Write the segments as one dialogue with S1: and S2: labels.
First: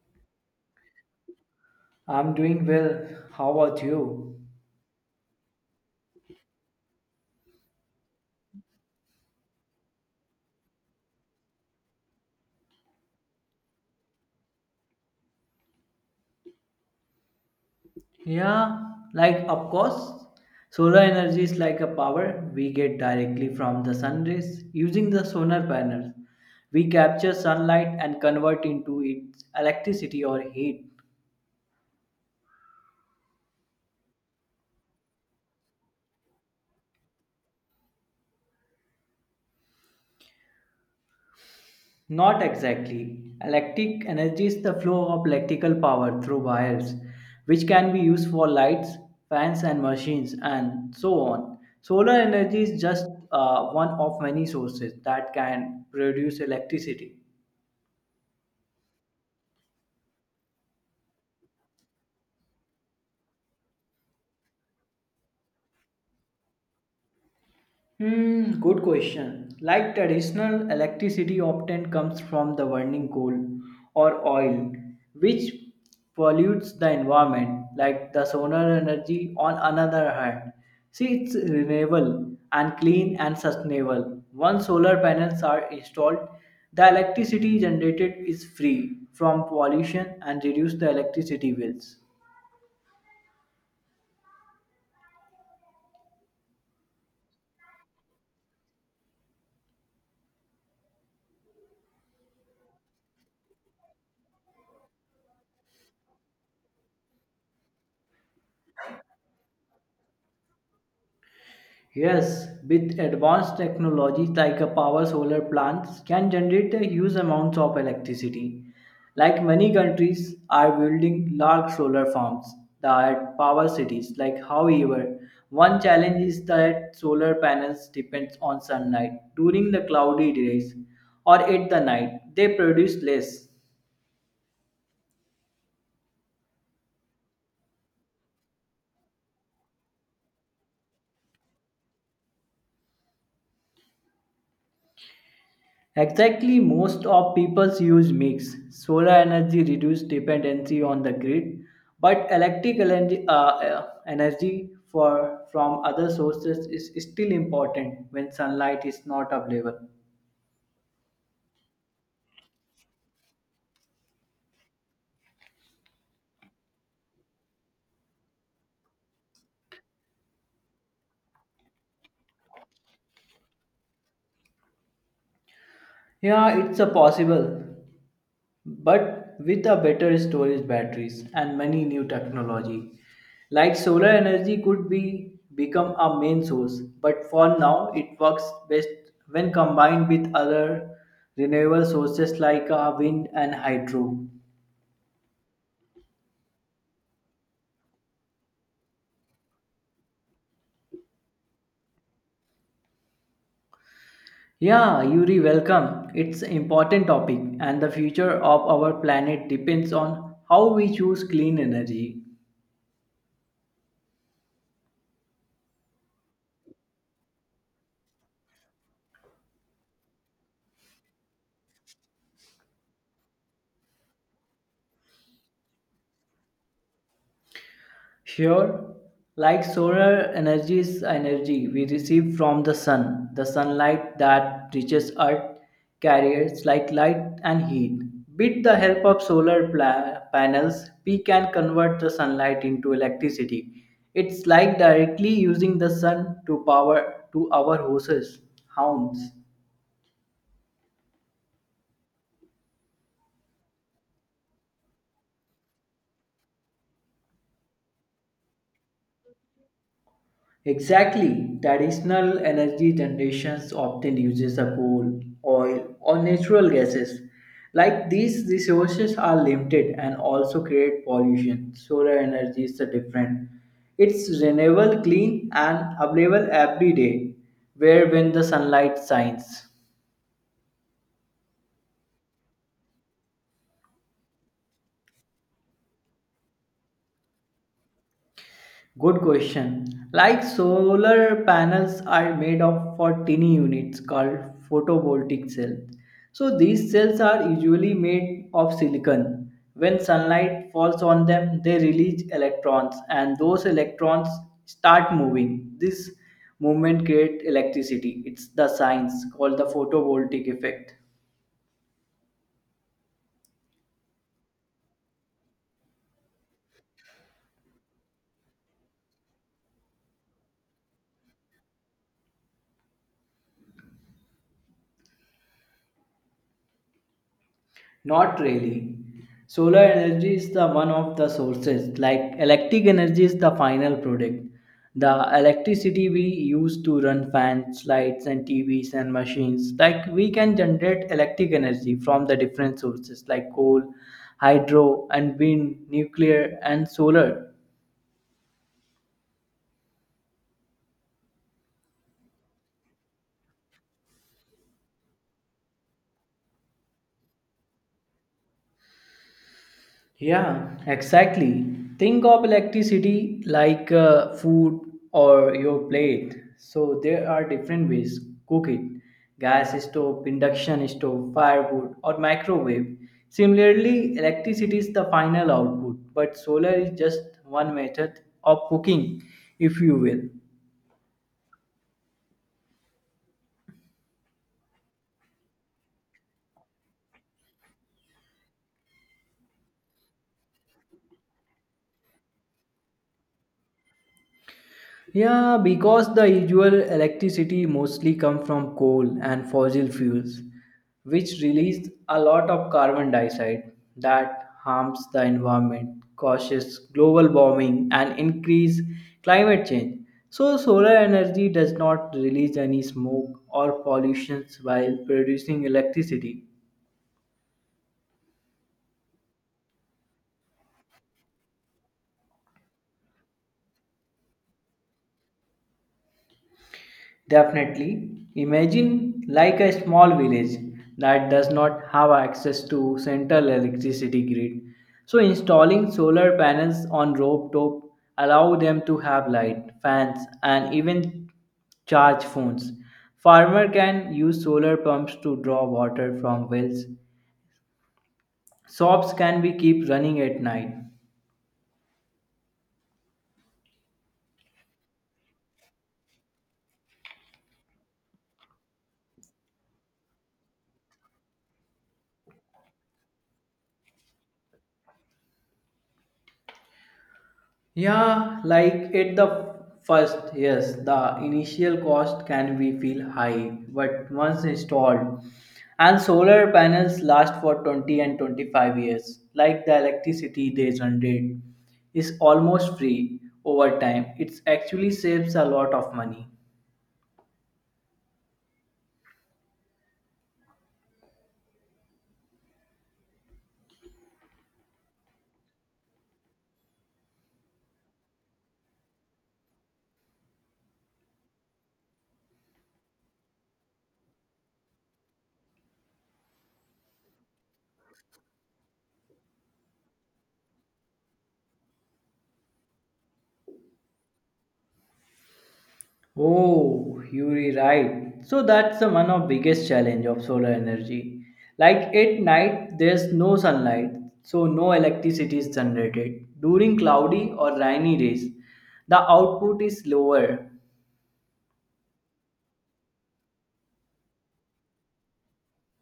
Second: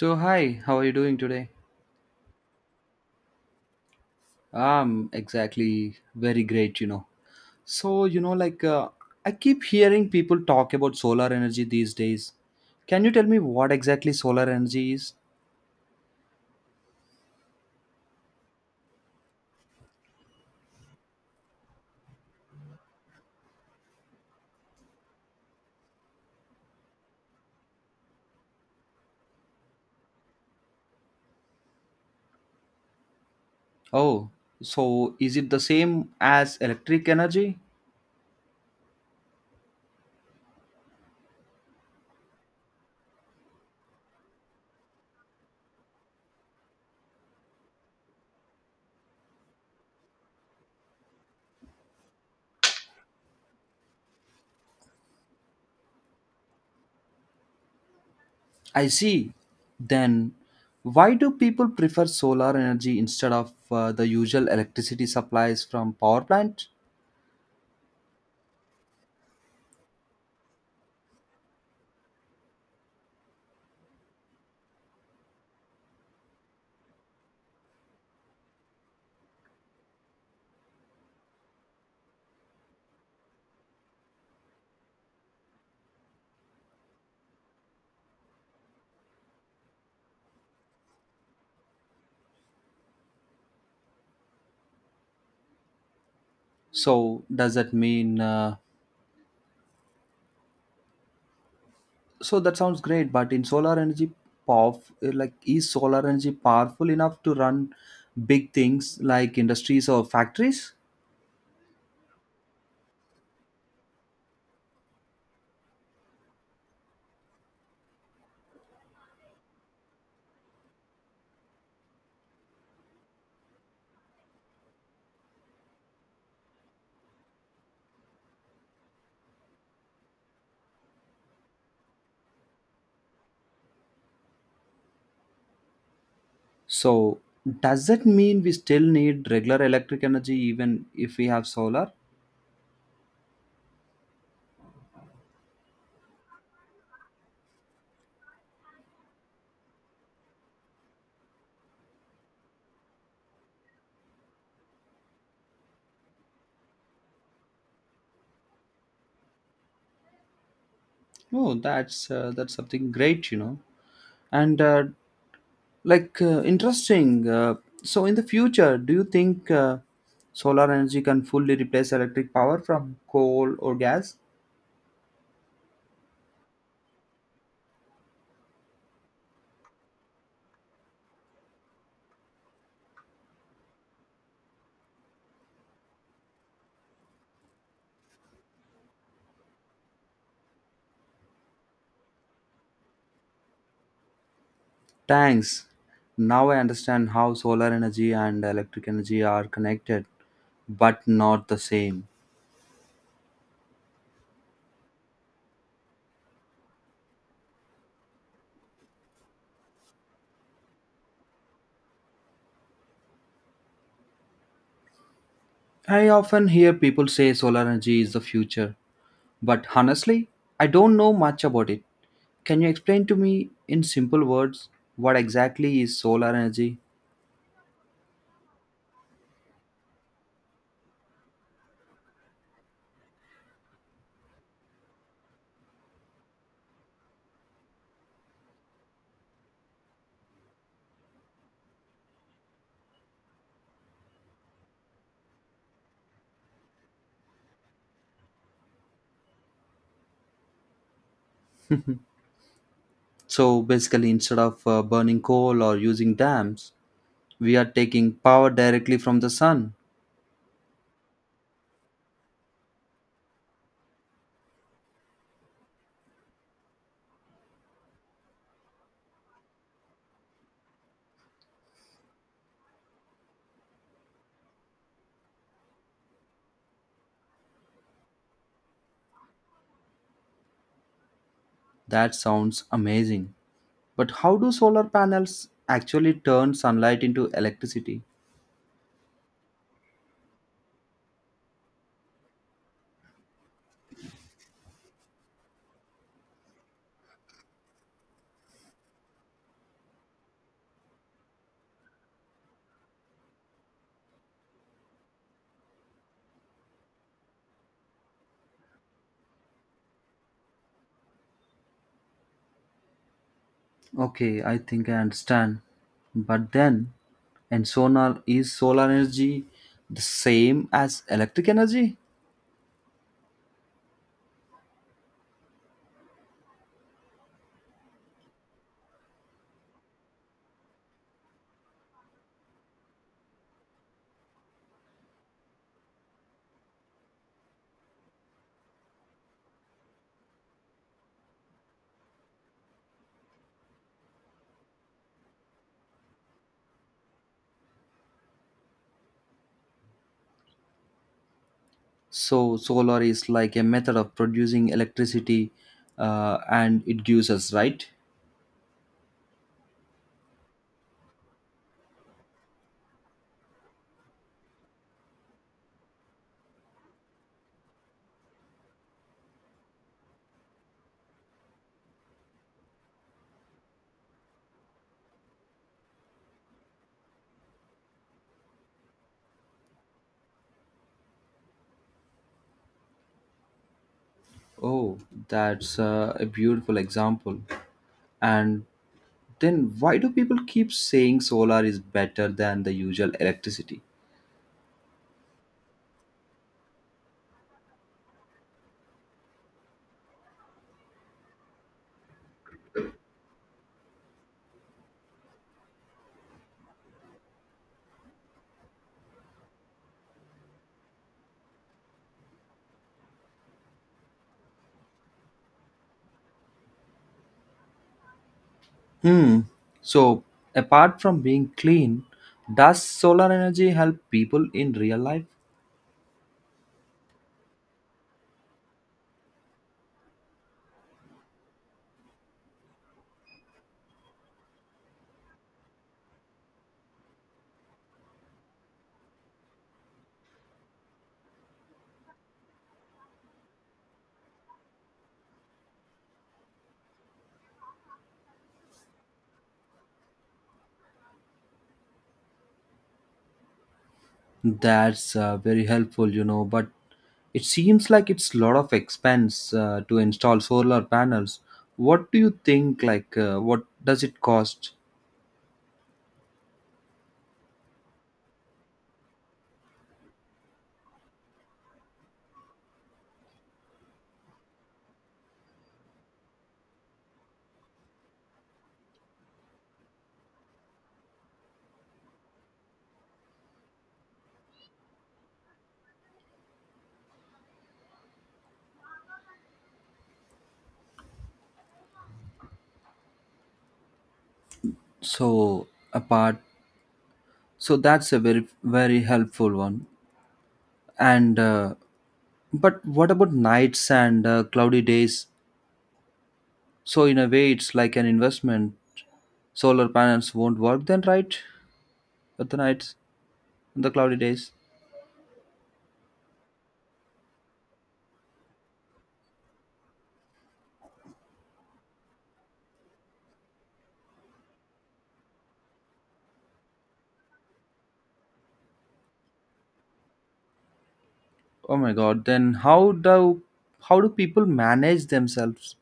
S1: So, hi, how are you doing today?
S2: I'm doing well. How about you?
S1: I'm exactly very great, you know. So, you know, like uh, I keep hearing people talk about solar energy these days. Can you tell me what exactly solar energy is?
S2: Yeah, like of course, solar energy is like a power we get directly from the sun rays using the solar panels. We capture sunlight and convert into its electricity or heat.
S1: Oh, so is it the same as electric energy?
S2: Not exactly. Electric energy is the flow of electrical power through wires, which can be used for lights, fans, and machines, and so on. Solar energy is just one of many sources that can produce electricity.
S1: I see. Then, why do people prefer solar energy instead of the usual electricity supplies from power plant?
S2: Hmm, good question. Like traditional electricity often comes from the burning coal or oil, which pollutes the environment, like the solar energy on another hand. See, it's renewable and clean and sustainable. Once solar panels are installed, the electricity generated is free from pollution and reduce the electricity bills.
S1: So, does that mean uh, So that sounds great, but in solar energy power, like is solar energy powerful enough to run big things like industries or factories?
S2: Yes, with advanced technology like a power solar plants can generate a huge amounts of electricity. Like many countries are building large solar farms that power cities. Like however, one challenge is that solar panels depends on sunlight during the cloudy days or at the night. They produce less.
S1: So does that mean we still need regular electric energy even if we have solar?
S2: Exactly, most of people's use mix. Solar energy reduces dependency on the grid, but electric energy, energy for from other sources is still important when sunlight is not available.
S1: Oh, that's something great, you know. And like interesting. So in the future, do you think solar energy can fully replace electric power from coal or gas?
S2: Yeah, it's a possible, but with a better storage batteries and many new technology like solar energy could be become a main source, but for now it works best when combined with other renewable sources like wind and hydro.
S1: Thanks. Now I understand how solar energy and electric energy are connected, but not the same.
S2: Yeah, Yuri, welcome. It's an important topic and the future of our planet depends on how we choose clean energy.
S1: I often hear people say solar energy is the future, but honestly, I don't know much about it. Can you explain to me in simple words what exactly is solar energy?
S2: Sure, like solar energy is energy we receive from the sun. The sunlight that reaches Earth carriers like light and heat. With the help of panels, we can convert the sunlight into electricity. It's like directly using the sun to power to our houses, homes.
S1: So basically, instead of burning coal or using dams, we are taking power directly from the sun.
S2: Exactly. Traditional energy generations often uses the coal, oil, or natural gases. Like these resources are limited and also create pollution. Solar energy is the different. It's renewable, clean, and available every day, where when the sunlight shines.
S1: That sounds amazing. But how do solar panels actually turn sunlight into electricity?
S2: Good question. Like solar panels are made of for tiny units called photovoltaic cells. So these cells are usually made of silicon. When sunlight falls on them, they release electrons and those electrons start moving. This movement creates electricity. It's the science called the photovoltaic effect.
S1: Okay, I think I understand. But then, and solar is solar energy the same as electric energy?
S2: Not really. Solar energy is the one of the sources. Like electric energy is the final product. The electricity we use to run fans, lights, and TVs and machines. Like we can generate electric energy from the different sources like coal, hydro, and wind, nuclear, and solar.
S1: So solar is like a method of producing electricity, and it gives us right.
S2: Yeah, exactly. Think of electricity like food or your plate. So there are different ways cook it. Gas stove, induction stove, firewood or microwave. Similarly, electricity is the final output, but solar is just one method of cooking, if you will.
S1: Oh, that's a beautiful example. And then why do people keep saying solar is better than the usual electricity?
S2: Yeah, because the usual electricity mostly come from coal and fossil fuels, which release a lot of carbon dioxide that harms the environment, causes global warming and increase climate change. So solar energy does not release any smoke or pollutions while producing electricity.
S1: Hmm. So, apart from being clean, does solar energy help people in real life?
S2: Definitely. Imagine like a small village that does not have access to central electricity grid. So installing solar panels on rooftop allow them to have light, fans and even charge phones. Farmer can use solar pumps to draw water from wells. Shops can be keep running at night.
S1: That's Very helpful, you know, but it seems like it's a lot of expense to install solar panels. What do you think? What does it cost?
S2: Yeah, like at the first, yes, the initial cost can be feel high, but once installed, and solar panels last for 20 and 25 years. Like the electricity they generate is almost free over time. It actually saves a lot of money.
S1: So, apart, so that's a very, very helpful one. And, uh, but what about nights and cloudy days? So, in a way, it's like an investment. Solar panels won't work then, right? At the nights, on the cloudy days.
S2: Oh, you're right. So that's the one of biggest challenge of solar energy. Like at night, there's no sunlight, so no electricity is generated. During cloudy or rainy days, the output is lower.
S1: Oh my god, then how do people manage themselves?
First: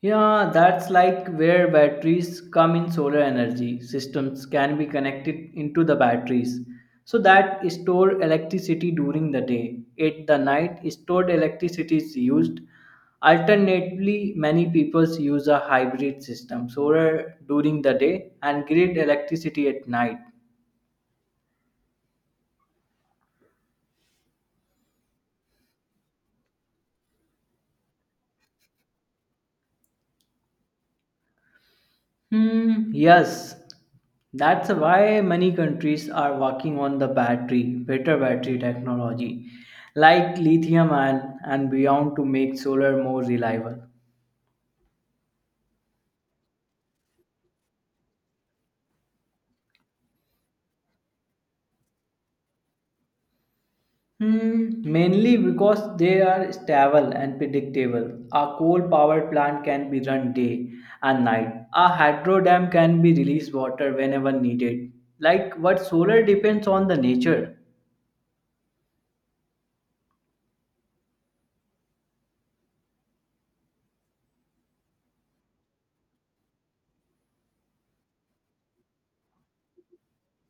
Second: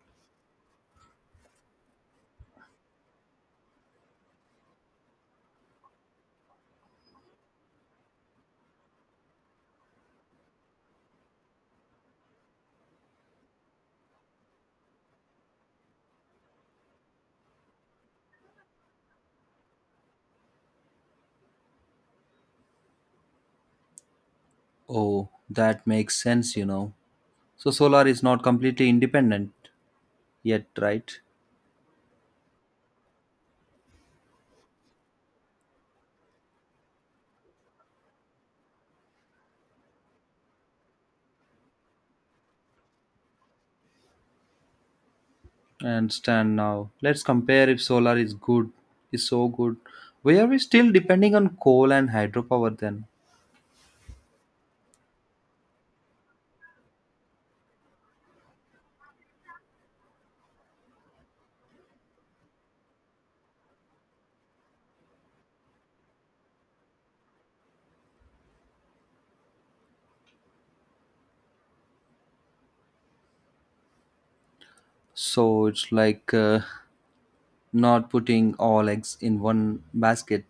S2: Yeah, that's like where batteries come in. Solar energy systems can be connected into the batteries so that store electricity during the day. At the night, stored electricity is used. Alternatively, many people use a hybrid system solar during the day and grid electricity at night.
S1: Oh, that makes sense, you know. So solar is not completely independent yet, right?
S2: Hmm, yes, that's why many countries are working on the battery, better battery technology, like lithium ion and beyond to make solar more reliable.
S1: I understand now. Let's compare. If solar is good is so good, why are we still depending on coal and hydropower then?
S2: Hmm, mainly because they are stable and predictable. A coal power plant can be run day and night. A hydro dam can be release water whenever needed. Like what solar depends on the nature.
S1: So it's like not putting all eggs in one basket.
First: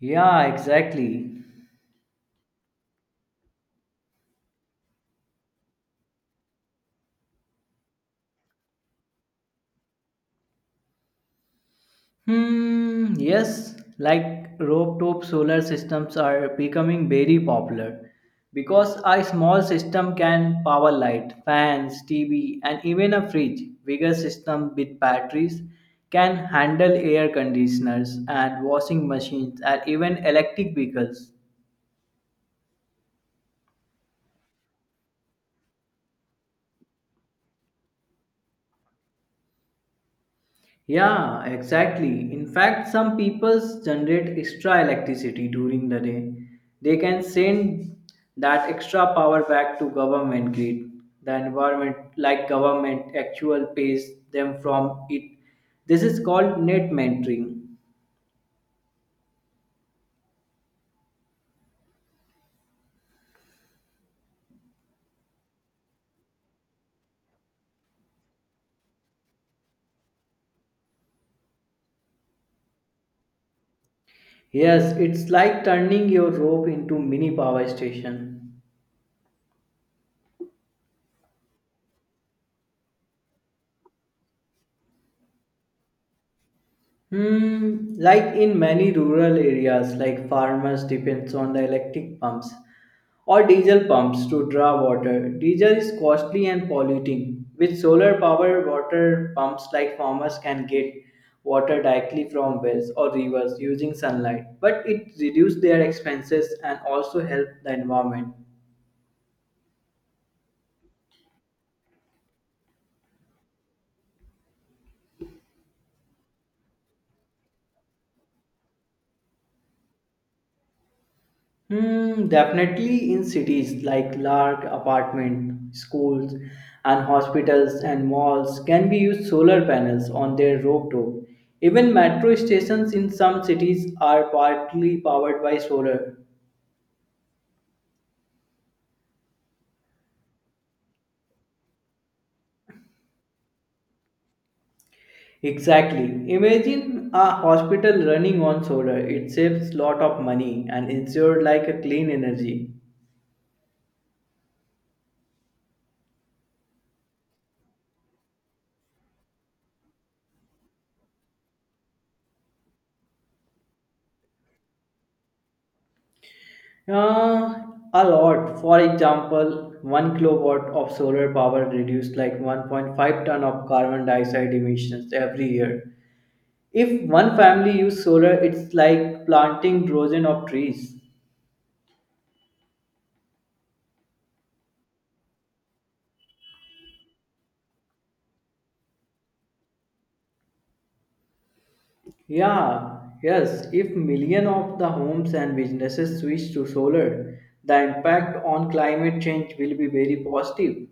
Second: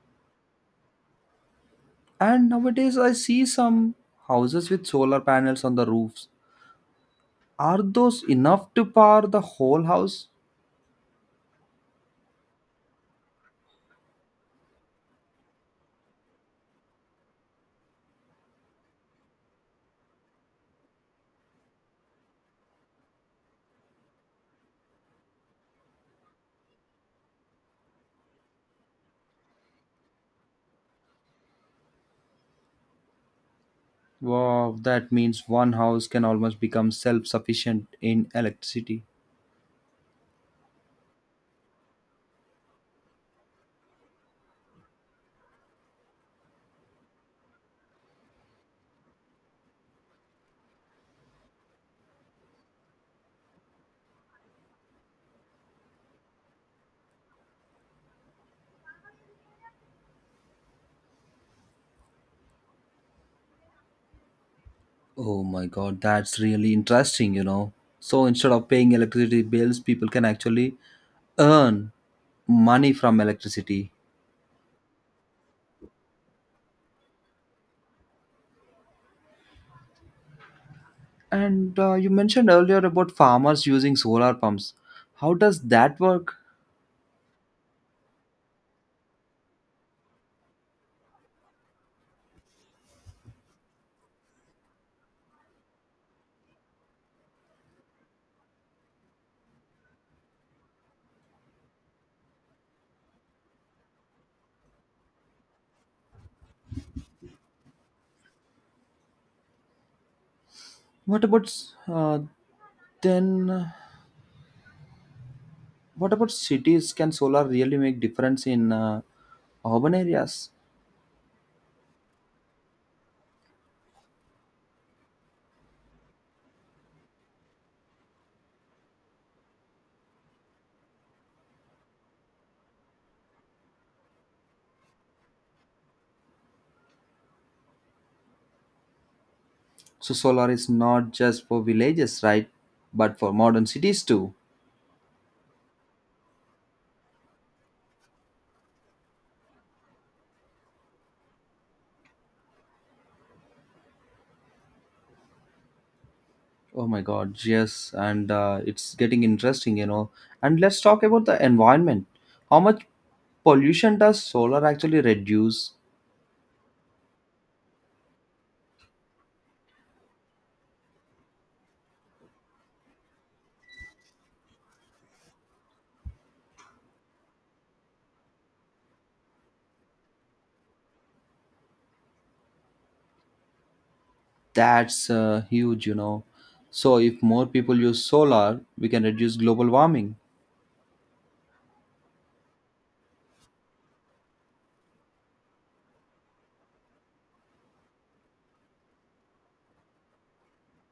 S2: Yeah, exactly.
S1: And nowadays I see some houses with solar panels on the roofs. Are those enough to power the whole house?
S2: Hmm, yes, like rooftop solar systems are becoming very popular because a small system can power light, fans, TV, and even a fridge. Bigger system with batteries can handle air conditioners and washing machines and even electric vehicles.
S1: Wow, that means one house can almost become self sufficient in electricity.
S2: Yeah, exactly. In fact, some peoples generate extra electricity during the day. They can send that extra power back to government grid. The environment, like government, actual pays them from it. This is called net mentoring.
S1: Oh my god, that's really interesting, you know. So instead of paying electricity bills, people can actually earn money from electricity.
S2: Yes, it's like turning your rope into mini power station.
S1: And you mentioned earlier about farmers using solar pumps. How does that work?
S2: Hmm, like in many rural areas, like farmers depends on the electric pumps or diesel pumps to draw water. Diesel is costly and polluting. With solar power water pumps like farmers can get water directly from wells or rivers using sunlight. But it reduces their expenses and also help the environment.
S1: What about uh, then? What about cities? Can solar really make difference in urban areas?
S2: Hmm, definitely in cities like large apartment, schools, and hospitals and malls can be used solar panels on their rooftop. Even metro stations in some cities are partly powered by solar.
S1: So solar is not just for villages, right? But for modern cities too.
S2: Exactly. Imagine a hospital running on solar. It saves lot of money and ensures like a clean energy.
S1: Oh my God, yes, and it's getting interesting, you know. And let's talk about the environment. How much pollution does solar actually reduce?
S2: Uh, a lot. For example, 1 kilowatt of solar power reduced like 1.5 ton of carbon dioxide emissions every year. If one family used solar, it's like planting dozen of trees.
S1: That's Huge, you know. So if more people use solar, we can reduce global warming.
S2: Yeah, yes. If million of the homes and businesses switch to solar, the impact on climate change will be very positive.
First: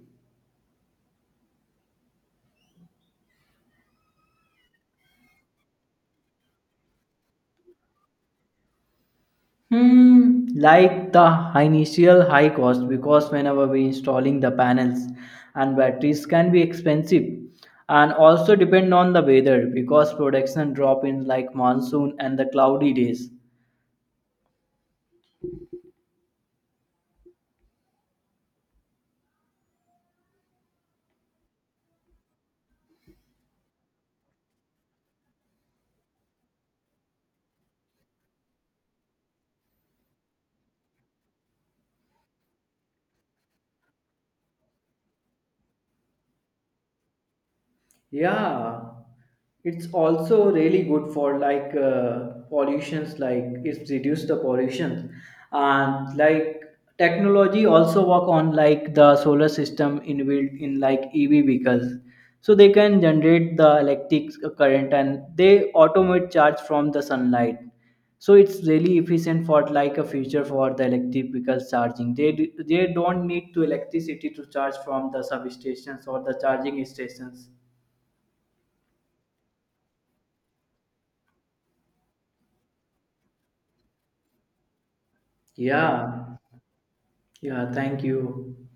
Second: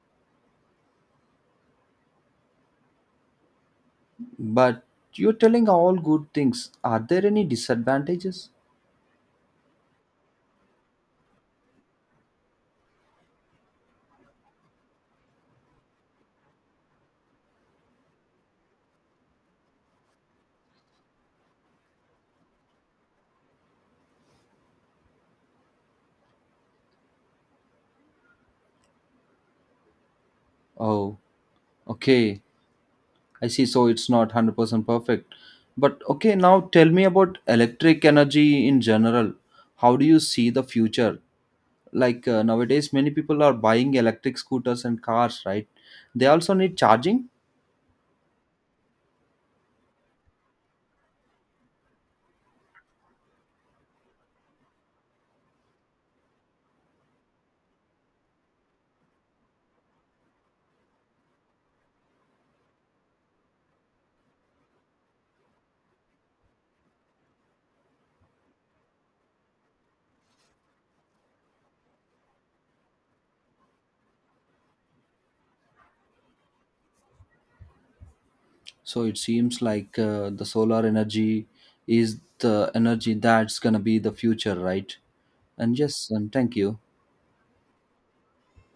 S1: But you're telling all good things. Are there any disadvantages?
S2: Hmm, like the initial high cost because whenever we installing the panels and batteries can be expensive and also depend on the weather because production drop in like monsoon and the cloudy days.
S1: Oh, okay. I see. So it's not 100% perfect. But okay, now tell me about electric energy in general. How do you see the future? Like nowadays, many people are buying electric scooters and cars, right? They also need charging.
S2: Yeah, it's also really good for like pollutions, like it's reduced the pollution, and like technology also work on like the solar system inbuilt in like EV vehicles, so they can generate the electric current and they automate charge from the sunlight. So it's really efficient for like a future for the electric vehicles charging. They don't need to electricity to charge from the substations or the charging stations.
S1: So it seems like the solar energy is the energy that's going to be the future, right? And yes, and
S2: Yeah,
S1: thank you.
S2: yeah, thank you.